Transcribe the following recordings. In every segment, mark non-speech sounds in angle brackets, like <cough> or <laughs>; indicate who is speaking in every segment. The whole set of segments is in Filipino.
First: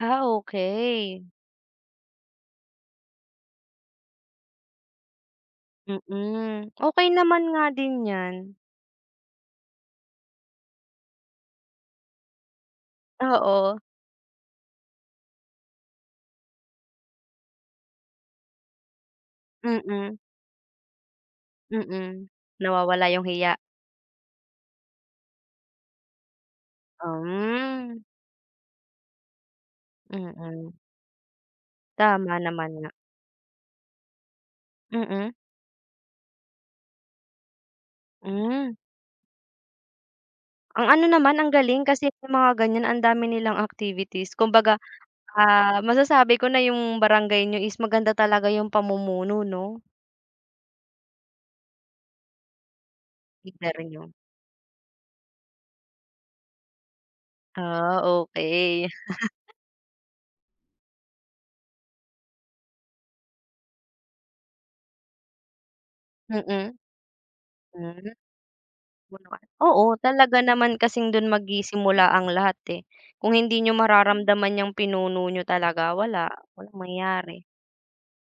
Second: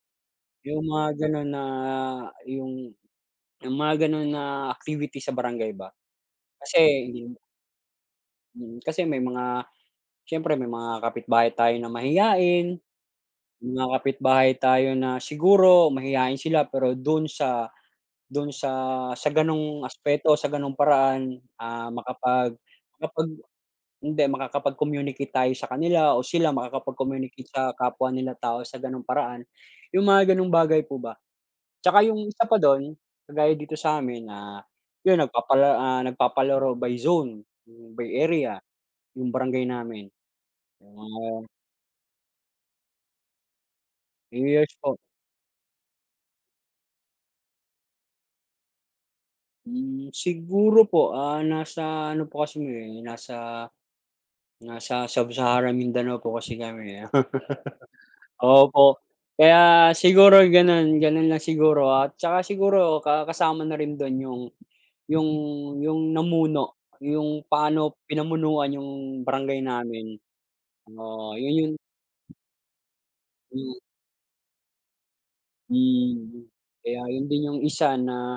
Speaker 1: Ah,
Speaker 2: Yung
Speaker 1: okey!
Speaker 2: mga gano'n na yung yung mga gano'n na activity sa barangay ba?
Speaker 1: Mm,
Speaker 2: Kasi
Speaker 1: okey
Speaker 2: hindi mo
Speaker 1: naman nga din yan.
Speaker 2: Mm, kasi may mga siyempre may mga kapit-bahay tayo na mahiyain,
Speaker 1: Oo.
Speaker 2: mga kapitbahay tayo na siguro mahiyain sila pero do'n sa, do'n sa, sa ganong
Speaker 1: Mm.
Speaker 2: aspeto sa ganung paraan, ah,
Speaker 1: Mm,
Speaker 2: makapag
Speaker 1: nawawala yung
Speaker 2: makapag
Speaker 1: hiya?
Speaker 2: hindi makakapag-communicate tayo sa kanila o sila makakapag-communicate sa
Speaker 1: Um.
Speaker 2: kapwa nila tao sa gano'ng paraan. 'Yong mga gano'ng
Speaker 1: Mm.
Speaker 2: bagay po ba. 'Tsaka yung
Speaker 1: Tama
Speaker 2: isa pa
Speaker 1: naman nga.
Speaker 2: do'n, kagaya dito sa amin, ah, 'yun
Speaker 1: Mm.
Speaker 2: nagpapala ah, nagpapalaro by zone, by area,
Speaker 1: Hmm.
Speaker 2: yung barangay namin
Speaker 1: Ang
Speaker 2: yung
Speaker 1: ano naman,
Speaker 2: mga
Speaker 1: ang galing kasi may mga ganyan ang dami nilang activities.
Speaker 2: Yes
Speaker 1: Kumbaga,
Speaker 2: po.
Speaker 1: ah, masasabi ko na yung barangay niyo is maganda talaga yung pamumuno, 'no?
Speaker 2: Hmm, siguro po, ah, nasa ano po kasi, eh, nasa
Speaker 1: Imperyo.
Speaker 2: nasa sa Sub-Sahara Mindanao po kasi kami, eh.
Speaker 1: Ah,
Speaker 2: <laughs>
Speaker 1: okey.
Speaker 2: Opo,
Speaker 1: <laughs>
Speaker 2: kaya siguro gano'n, gano'n lang siguro at saka siguro ka kasama na rin do'n yung, yung yung
Speaker 1: Mm.
Speaker 2: namuno, yung paano
Speaker 1: Hmm,
Speaker 2: pinamunuan
Speaker 1: oo
Speaker 2: yung
Speaker 1: naman.
Speaker 2: barangay
Speaker 1: Oo
Speaker 2: namin,
Speaker 1: talaga naman kasing 'don
Speaker 2: oo, 'yun 'yun
Speaker 1: magsisimula ang lahat, eh. Kung hindi
Speaker 2: Mm.
Speaker 1: niyo mararamdaman niyang pinuno niyo talaga wala,
Speaker 2: Hmm,
Speaker 1: walang
Speaker 2: kaya 'yun din
Speaker 1: mangyayari.
Speaker 2: 'yung isa na,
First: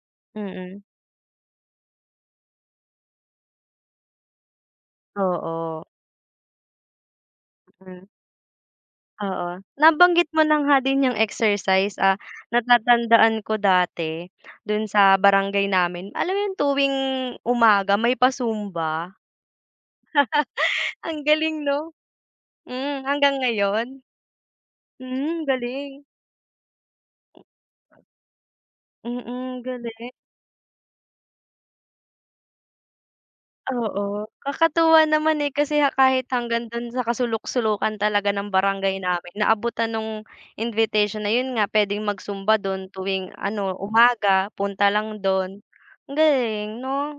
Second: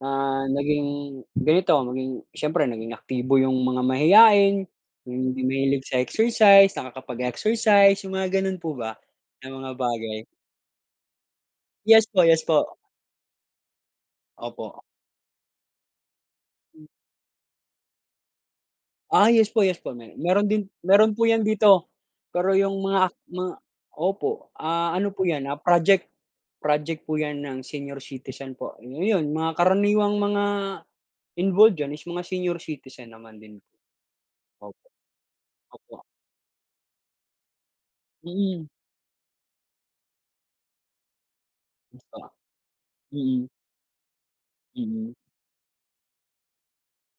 Speaker 2: ah,
Speaker 1: Mm.
Speaker 2: naging ganito maging siyempre naging aktibo yung mga mahiyain, yung hindi
Speaker 1: Oo.
Speaker 2: mahilig sa exercise, nakakapag-exercise,
Speaker 1: Mm.
Speaker 2: yung mga gano'n po ba na
Speaker 1: Oo.
Speaker 2: mga bagay.
Speaker 1: Nabanggit mo na nga din yung exercise,
Speaker 2: Yes
Speaker 1: ah,
Speaker 2: po, yes po.
Speaker 1: natatandaan ko dati
Speaker 2: Opo.
Speaker 1: do'n sa barangay namin alam mo yung
Speaker 2: M
Speaker 1: tuwing umaga may pa-Zumba.
Speaker 2: Ah, yes po, yes po may mayro'n din
Speaker 1: <laughs>
Speaker 2: mayro'n
Speaker 1: Ang
Speaker 2: po yan
Speaker 1: galing
Speaker 2: dito
Speaker 1: 'no?
Speaker 2: pero yung
Speaker 1: Hmm,
Speaker 2: mga ak
Speaker 1: hanggang
Speaker 2: ma
Speaker 1: ngayon?
Speaker 2: opo, ah, ano po
Speaker 1: Hmm
Speaker 2: yan, ah,
Speaker 1: galing!
Speaker 2: project project po yan
Speaker 1: May
Speaker 2: ng senior citizen po. Ayun, mga
Speaker 1: Mm, galing.
Speaker 2: karaniwang mga involved diyan is mga senior citizen naman din.
Speaker 1: Oo,
Speaker 2: Opo.
Speaker 1: kakatuwa naman, eh, kasi
Speaker 2: Opo.
Speaker 1: kahit hanggang do'n sa kasuluk-sulukan talaga ng
Speaker 2: Mm.
Speaker 1: barangay namin, naabutan nung invitation na 'yun nga puwedeng
Speaker 2: Mista
Speaker 1: mag-Zumba do'n tuwing
Speaker 2: Mm.
Speaker 1: ano umaga punta
Speaker 2: Mm.
Speaker 1: lang do'n. Ang galing, 'no?